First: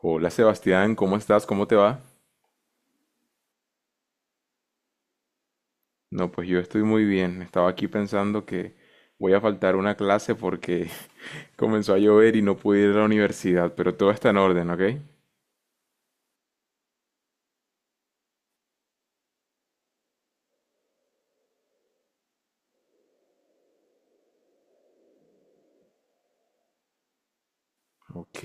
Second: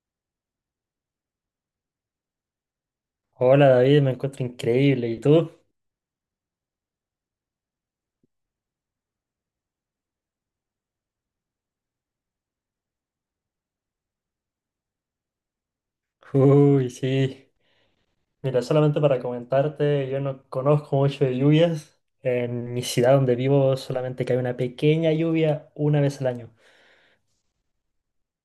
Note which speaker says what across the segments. Speaker 1: Hola Sebastián, ¿cómo estás? ¿Cómo te va?
Speaker 2: Hola David, me encuentro increíble. ¿Y tú?
Speaker 1: No, pues yo estoy muy bien. Estaba aquí pensando que voy a faltar una clase porque comenzó a llover y no pude ir a la universidad, pero todo está en orden, ¿ok?
Speaker 2: Uy, sí. Mira, solamente para comentarte, yo no conozco mucho de lluvias. En mi ciudad donde vivo solamente cae una pequeña lluvia una vez al año.
Speaker 1: Ok.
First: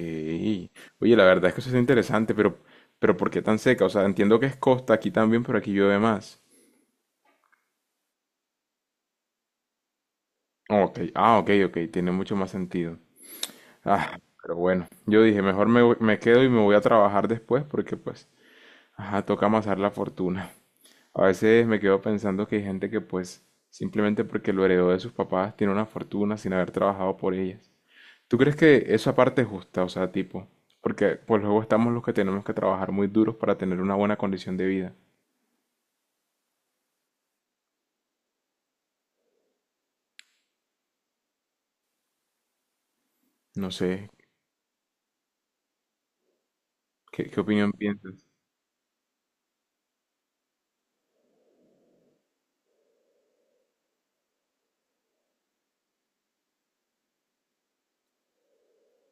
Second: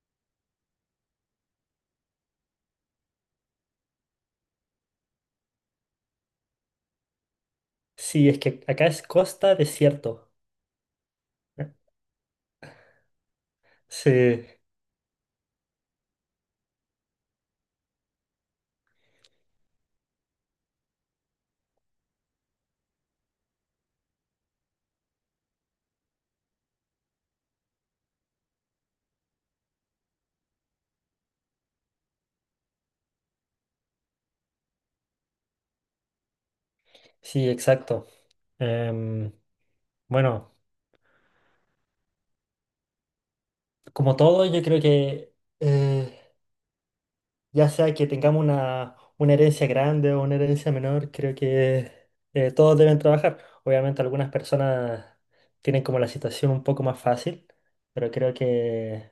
Speaker 1: Oye, la verdad es que eso es interesante, pero ¿por qué tan seca? O sea, entiendo que es costa aquí también, pero aquí llueve más.
Speaker 2: Sí, es que acá es costa desierto.
Speaker 1: Ok, ah, ok, ok, tiene mucho más sentido. Ah,
Speaker 2: Sí,
Speaker 1: pero bueno, yo dije, me quedo y me voy a trabajar después porque pues, ajá, toca amasar la fortuna. A veces me quedo pensando que hay gente que pues simplemente porque lo heredó de sus papás tiene una fortuna sin haber trabajado por ellas. ¿Tú crees que esa parte es justa? O sea, tipo, porque pues luego estamos los que tenemos que trabajar muy duros para tener una buena condición de vida.
Speaker 2: sí, exacto. Em, bueno,
Speaker 1: No sé,
Speaker 2: como todo, yo creo que eh,
Speaker 1: ¿qué
Speaker 2: ya
Speaker 1: opinión
Speaker 2: sea que
Speaker 1: piensas?
Speaker 2: tengamos una herencia grande o una herencia menor, creo que todos deben trabajar. Obviamente algunas personas tienen como la situación un poco más fácil, pero creo que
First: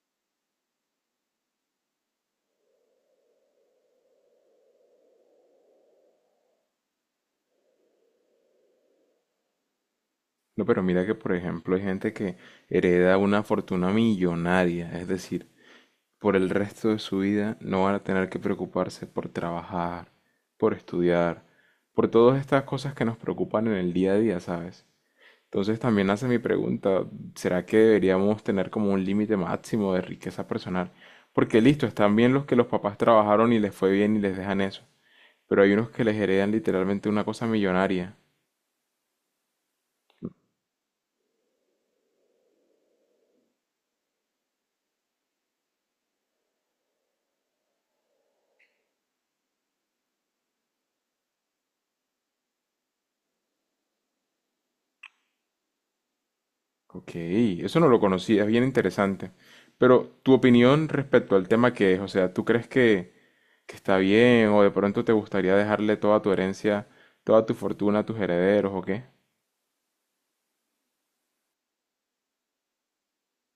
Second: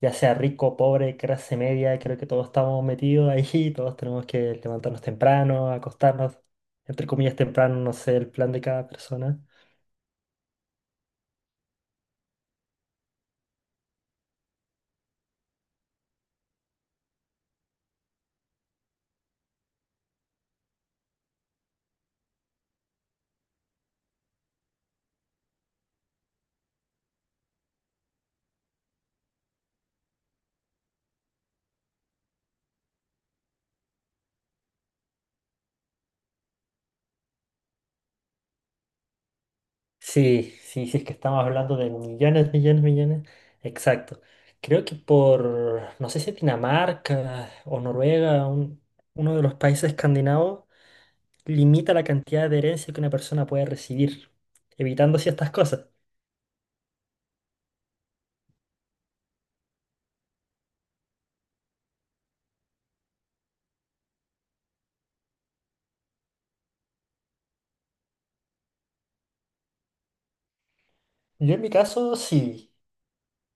Speaker 2: ya sea rico, pobre, clase media, creo que todos estamos metidos ahí, todos tenemos que levantarnos temprano, acostarnos, entre comillas temprano, no sé el plan de cada persona.
Speaker 1: No, pero mira que por ejemplo hay gente que hereda una fortuna millonaria, es decir, por el resto de su vida no van a tener que preocuparse por trabajar, por estudiar, por todas estas cosas que nos preocupan en el día a día, ¿sabes? Entonces también hace mi pregunta, ¿será que deberíamos tener como un límite máximo de riqueza personal? Porque listo, están bien los que los papás trabajaron y les fue bien y les dejan eso, pero hay unos que les heredan literalmente una cosa millonaria.
Speaker 2: Sí, sí, sí, es que estamos hablando de millones, millones, millones. Exacto. Creo que por, no sé si Dinamarca o Noruega, uno de los países escandinavos, limita la cantidad de herencia que una persona puede recibir, evitando ciertas cosas.
Speaker 1: Ok, eso no lo conocía, es bien interesante. Pero tu opinión respecto al tema que es, o sea, ¿tú crees que está bien o de pronto te gustaría dejarle toda tu herencia, toda tu fortuna a tus herederos o qué?
Speaker 2: Yo en mi caso, sí.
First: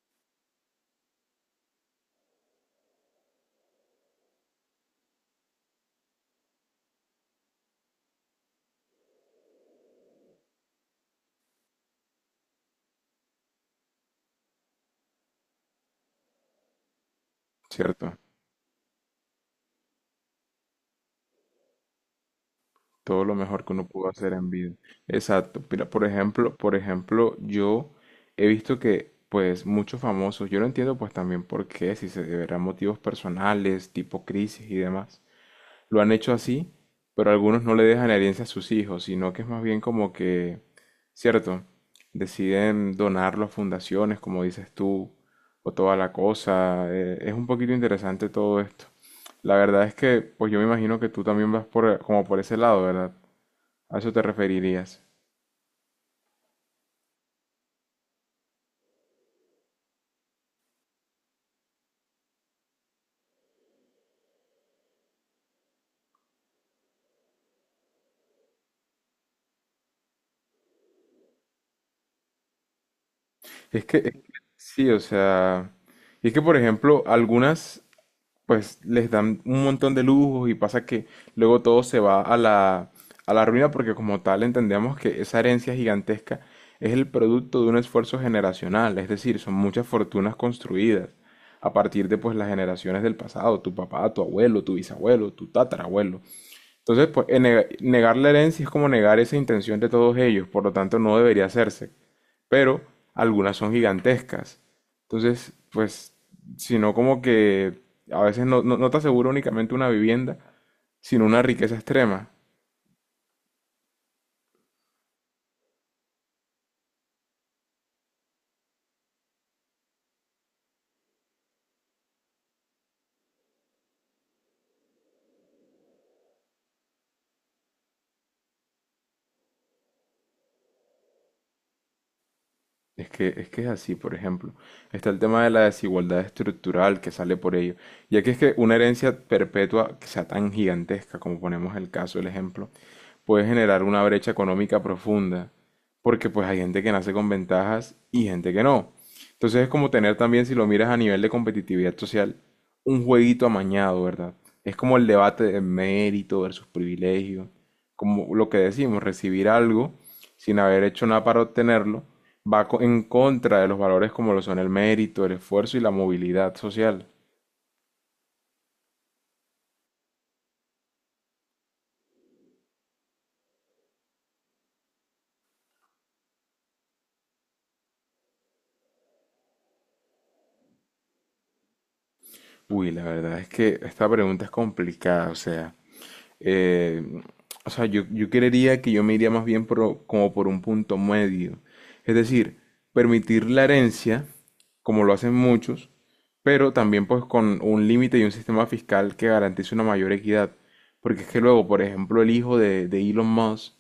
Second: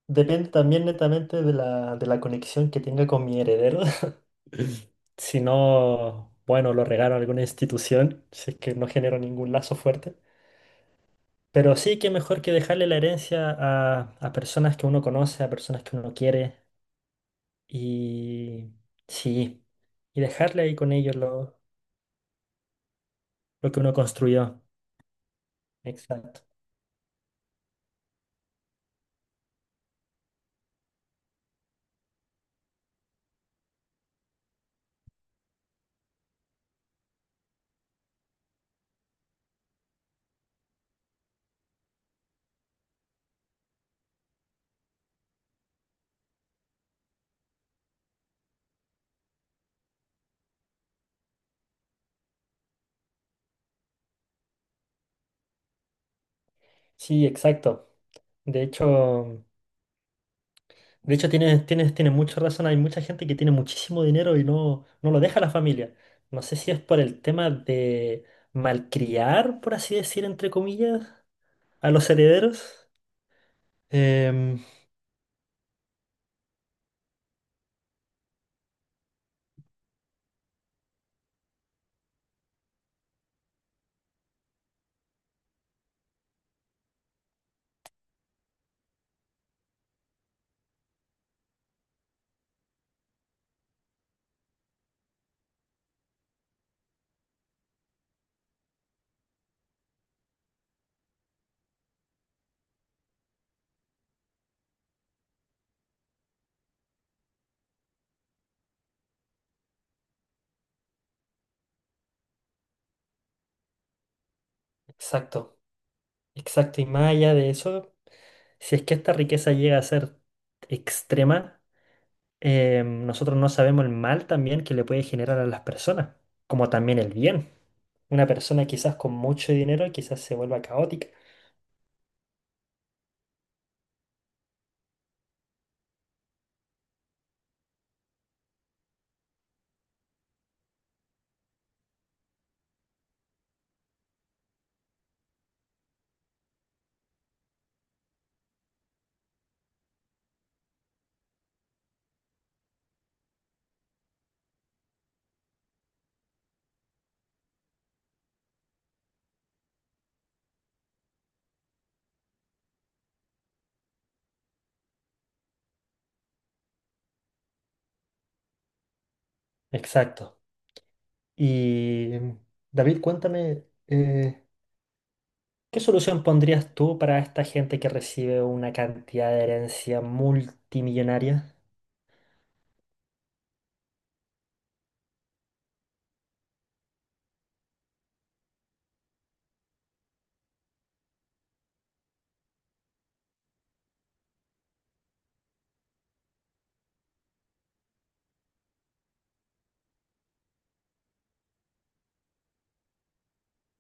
Speaker 2: Depende también netamente de de la conexión que tenga con mi heredero. Si no, bueno, lo regalo a alguna institución, si es que no genero ningún lazo fuerte. Pero sí que mejor que dejarle la herencia a personas que uno conoce, a personas que uno quiere.
Speaker 1: Cierto,
Speaker 2: Y sí, y dejarle ahí con ellos
Speaker 1: todo lo mejor que
Speaker 2: lo que
Speaker 1: uno
Speaker 2: uno
Speaker 1: pudo hacer en
Speaker 2: construyó.
Speaker 1: vida. Exacto. Mira, por
Speaker 2: Exacto.
Speaker 1: ejemplo, por ejemplo, yo he visto que pues muchos famosos, yo no entiendo pues también por qué, si se deberán motivos personales, tipo crisis y demás, lo han hecho así, pero algunos no le dejan herencia a sus hijos, sino que es más bien como que, cierto, deciden donarlo a fundaciones, como dices tú, o toda la cosa. Es un poquito interesante todo esto. La verdad es que, pues yo me imagino que tú también vas por, como por ese lado, ¿verdad? A eso te referirías.
Speaker 2: Sí, exacto. De hecho, de hecho tienes mucha razón. Hay mucha gente que tiene muchísimo dinero y no lo deja a la familia. No sé si es por el tema de malcriar, por así decir, entre comillas, a los herederos.
Speaker 1: Es que
Speaker 2: Em,
Speaker 1: sí, o sea, y es que, por ejemplo, algunas, pues les dan un montón de lujos y pasa que luego todo se va a la ruina porque como tal entendemos que esa herencia gigantesca es el producto de un esfuerzo generacional, es decir, son muchas fortunas construidas a partir de pues las generaciones del pasado, tu papá, tu abuelo, tu bisabuelo, tu tatarabuelo. Entonces, pues negar la herencia es como negar esa intención de todos ellos, por lo tanto no debería hacerse pero algunas son gigantescas. Entonces, pues, sino como que a veces no te asegura únicamente una vivienda, sino una riqueza extrema.
Speaker 2: exacto, exacto. Y más allá de eso. Si es que esta riqueza llega a ser extrema, nosotros no sabemos el mal también que le puede generar a las personas, como también el bien. Una persona quizás con mucho dinero quizás se vuelva caótica.
Speaker 1: Es que es así, por ejemplo. Está el tema de la desigualdad estructural que sale por ello. Ya que es que una herencia perpetua que sea tan gigantesca, como ponemos el caso, el ejemplo, puede generar una brecha económica profunda. Porque pues hay gente que nace con ventajas y gente que no. Entonces es como tener también, si lo miras a nivel de competitividad social, un jueguito amañado, ¿verdad? Es como el debate de mérito versus privilegio. Como lo que decimos, recibir algo sin haber hecho nada para obtenerlo, en contra de los valores como lo son el mérito, el esfuerzo y la movilidad social.
Speaker 2: Exacto. Y David, cuéntame, ¿qué solución pondrías tú para esta gente que recibe una cantidad de herencia multimillonaria?
Speaker 1: Uy, la verdad es que esta pregunta es complicada, eh, o sea, yo creería que yo me iría más bien como por un punto medio. Es decir, permitir la herencia, como lo hacen muchos, pero también pues con un límite y un sistema fiscal que garantice una mayor equidad. Porque es que luego, por ejemplo, el hijo de Elon Musk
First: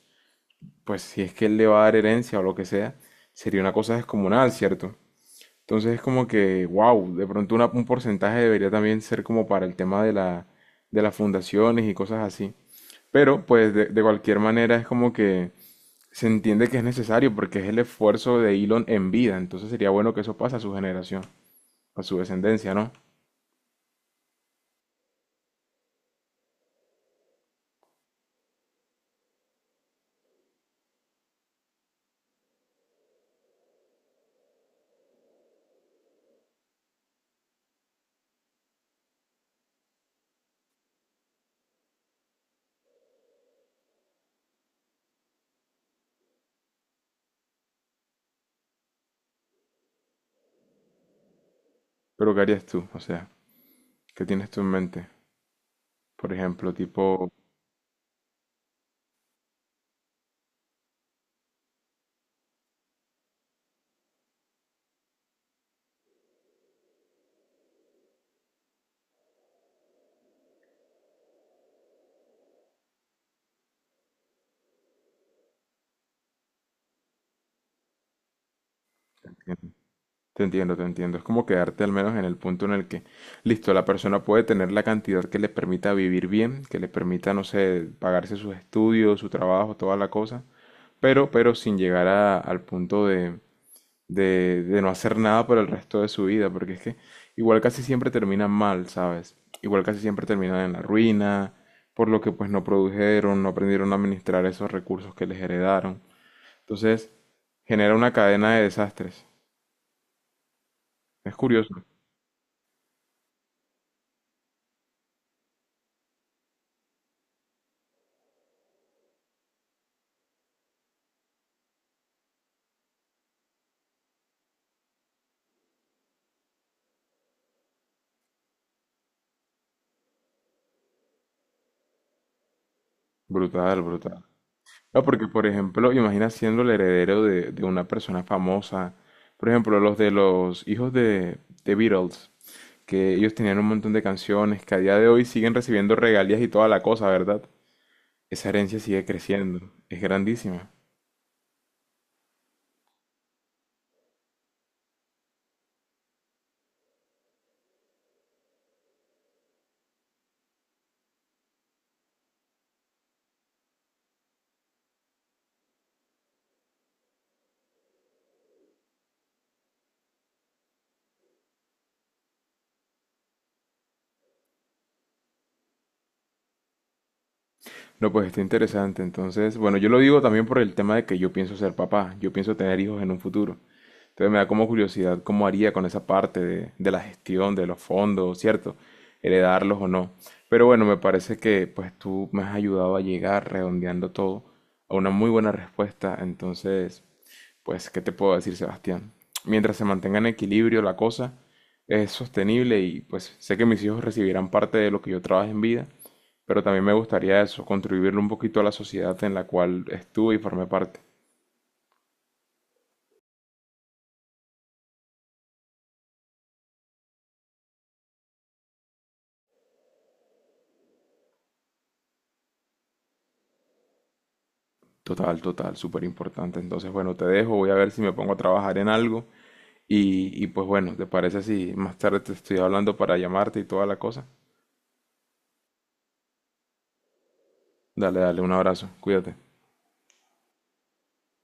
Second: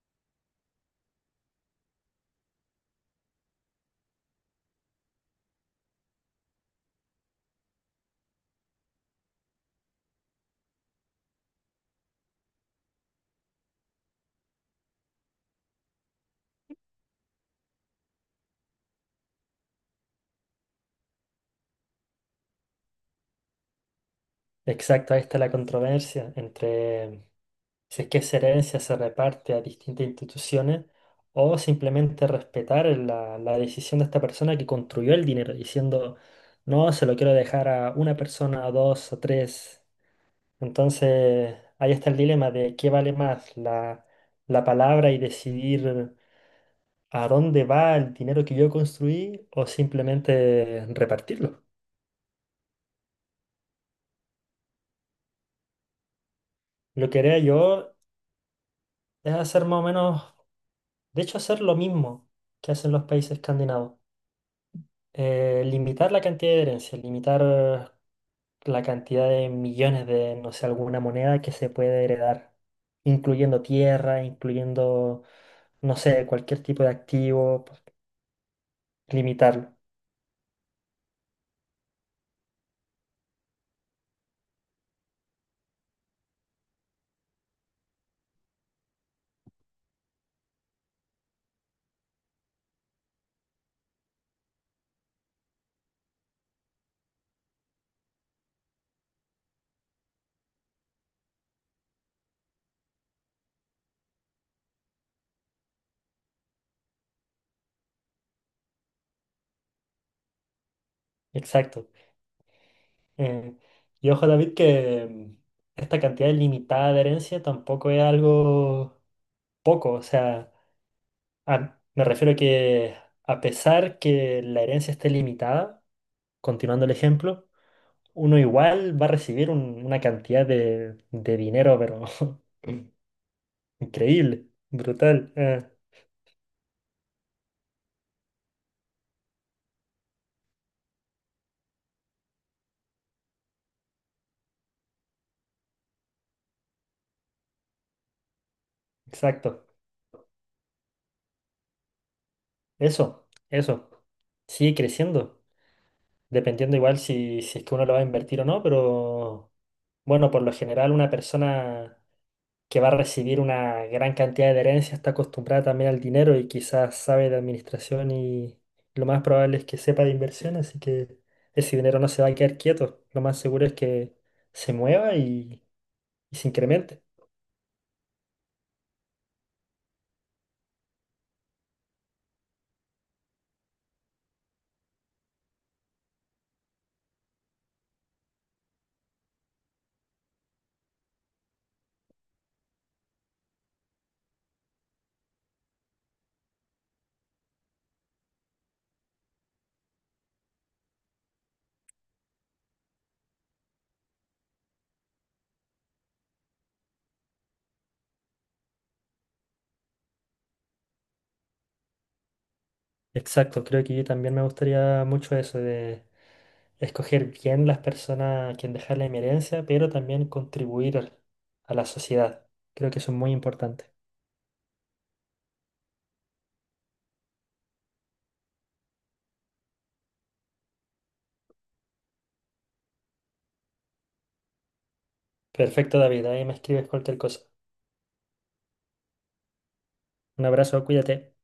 Speaker 1: pues si es que él le va a dar herencia o lo que sea, sería una cosa descomunal, ¿cierto? Entonces es como que, wow, de pronto un porcentaje debería también ser como para el tema de la, de las fundaciones y cosas así. Pero pues de cualquier manera es como que se entiende que es necesario porque es el esfuerzo de Elon en vida. Entonces sería bueno que eso pase a su generación, a su descendencia, ¿no?
Speaker 2: Exacto, ahí está la controversia entre si es que esa herencia se reparte a distintas instituciones o simplemente respetar la decisión de esta persona que construyó el dinero, diciendo, no, se lo quiero dejar a una persona, a dos, a tres. Entonces, ahí está el dilema de qué vale más la palabra y decidir a dónde va el dinero que yo construí o simplemente repartirlo.
Speaker 1: Pero ¿qué harías tú? O sea, ¿qué tienes tú en mente? Por ejemplo,
Speaker 2: Lo que
Speaker 1: tipo...
Speaker 2: haría yo es hacer más o menos. De hecho, hacer lo mismo que hacen los países escandinavos. Limitar la cantidad de herencia, limitar la cantidad de millones de, no sé, alguna moneda que se puede heredar, incluyendo tierra, incluyendo, no sé, cualquier tipo de activo, pues, limitarlo.
Speaker 1: Te entiendo, te entiendo. Es como quedarte al menos en el punto en el que, listo, la persona puede tener la cantidad que le permita vivir bien, que le permita, no sé, pagarse sus estudios, su trabajo, toda la cosa, pero sin al punto de, de no hacer nada por el resto de su vida, porque es que igual casi siempre termina mal, ¿sabes? Igual casi siempre terminan en la ruina, por lo que pues no produjeron, no aprendieron a administrar esos recursos que les heredaron. Entonces, genera una cadena de desastres. Es curioso.
Speaker 2: Exacto. Eh, y ojo, David, que esta cantidad limitada de herencia tampoco es algo poco. O sea, me refiero que a pesar que la herencia esté limitada, continuando el ejemplo, uno igual va a recibir una cantidad de dinero, pero
Speaker 1: Brutal, brutal.
Speaker 2: increíble,
Speaker 1: No, porque
Speaker 2: brutal.
Speaker 1: por ejemplo, imagina siendo el heredero de una persona famosa. Por ejemplo, los de los hijos de Beatles, que ellos tenían un montón de canciones que a día de hoy siguen recibiendo regalías y toda la cosa, ¿verdad? Esa herencia sigue
Speaker 2: Exacto.
Speaker 1: creciendo, es grandísima.
Speaker 2: Eso, eso. Sigue creciendo, dependiendo igual si, si es que uno lo va a invertir o no, pero bueno, por lo general una persona... que va a recibir una gran cantidad de herencia, está acostumbrada también al dinero y quizás sabe de administración y lo más probable es que sepa de inversión, así que ese dinero no se va a quedar quieto. Lo más seguro es que se mueva y se incremente.
Speaker 1: No, pues está interesante. Entonces, bueno, yo lo digo también por el tema de que yo pienso ser papá, yo pienso tener hijos en un futuro. Entonces me da como curiosidad cómo haría con esa parte de la gestión, de los fondos, ¿cierto? Heredarlos o no. Pero bueno, me parece que pues tú me has ayudado a llegar redondeando todo a una muy buena respuesta. Entonces, pues, ¿qué te puedo decir, Sebastián? Mientras se mantenga en equilibrio la cosa, es sostenible y pues sé que mis hijos recibirán parte de lo que yo trabaje en vida, pero también me gustaría eso, contribuirle un poquito a la sociedad en la cual estuve y formé parte.
Speaker 2: Exacto, creo que yo también me gustaría mucho eso de escoger bien las personas a quien dejar la herencia, pero también contribuir a la sociedad. Creo que eso es muy importante.
Speaker 1: Total, total, súper importante. Entonces, bueno, te dejo, voy a ver si me pongo a trabajar en algo y pues bueno, ¿te parece si más tarde te estoy hablando para llamarte y toda la cosa?
Speaker 2: Perfecto, David, ahí me escribes cualquier cosa.
Speaker 1: Dale, dale, un abrazo, cuídate.
Speaker 2: Un abrazo, cuídate.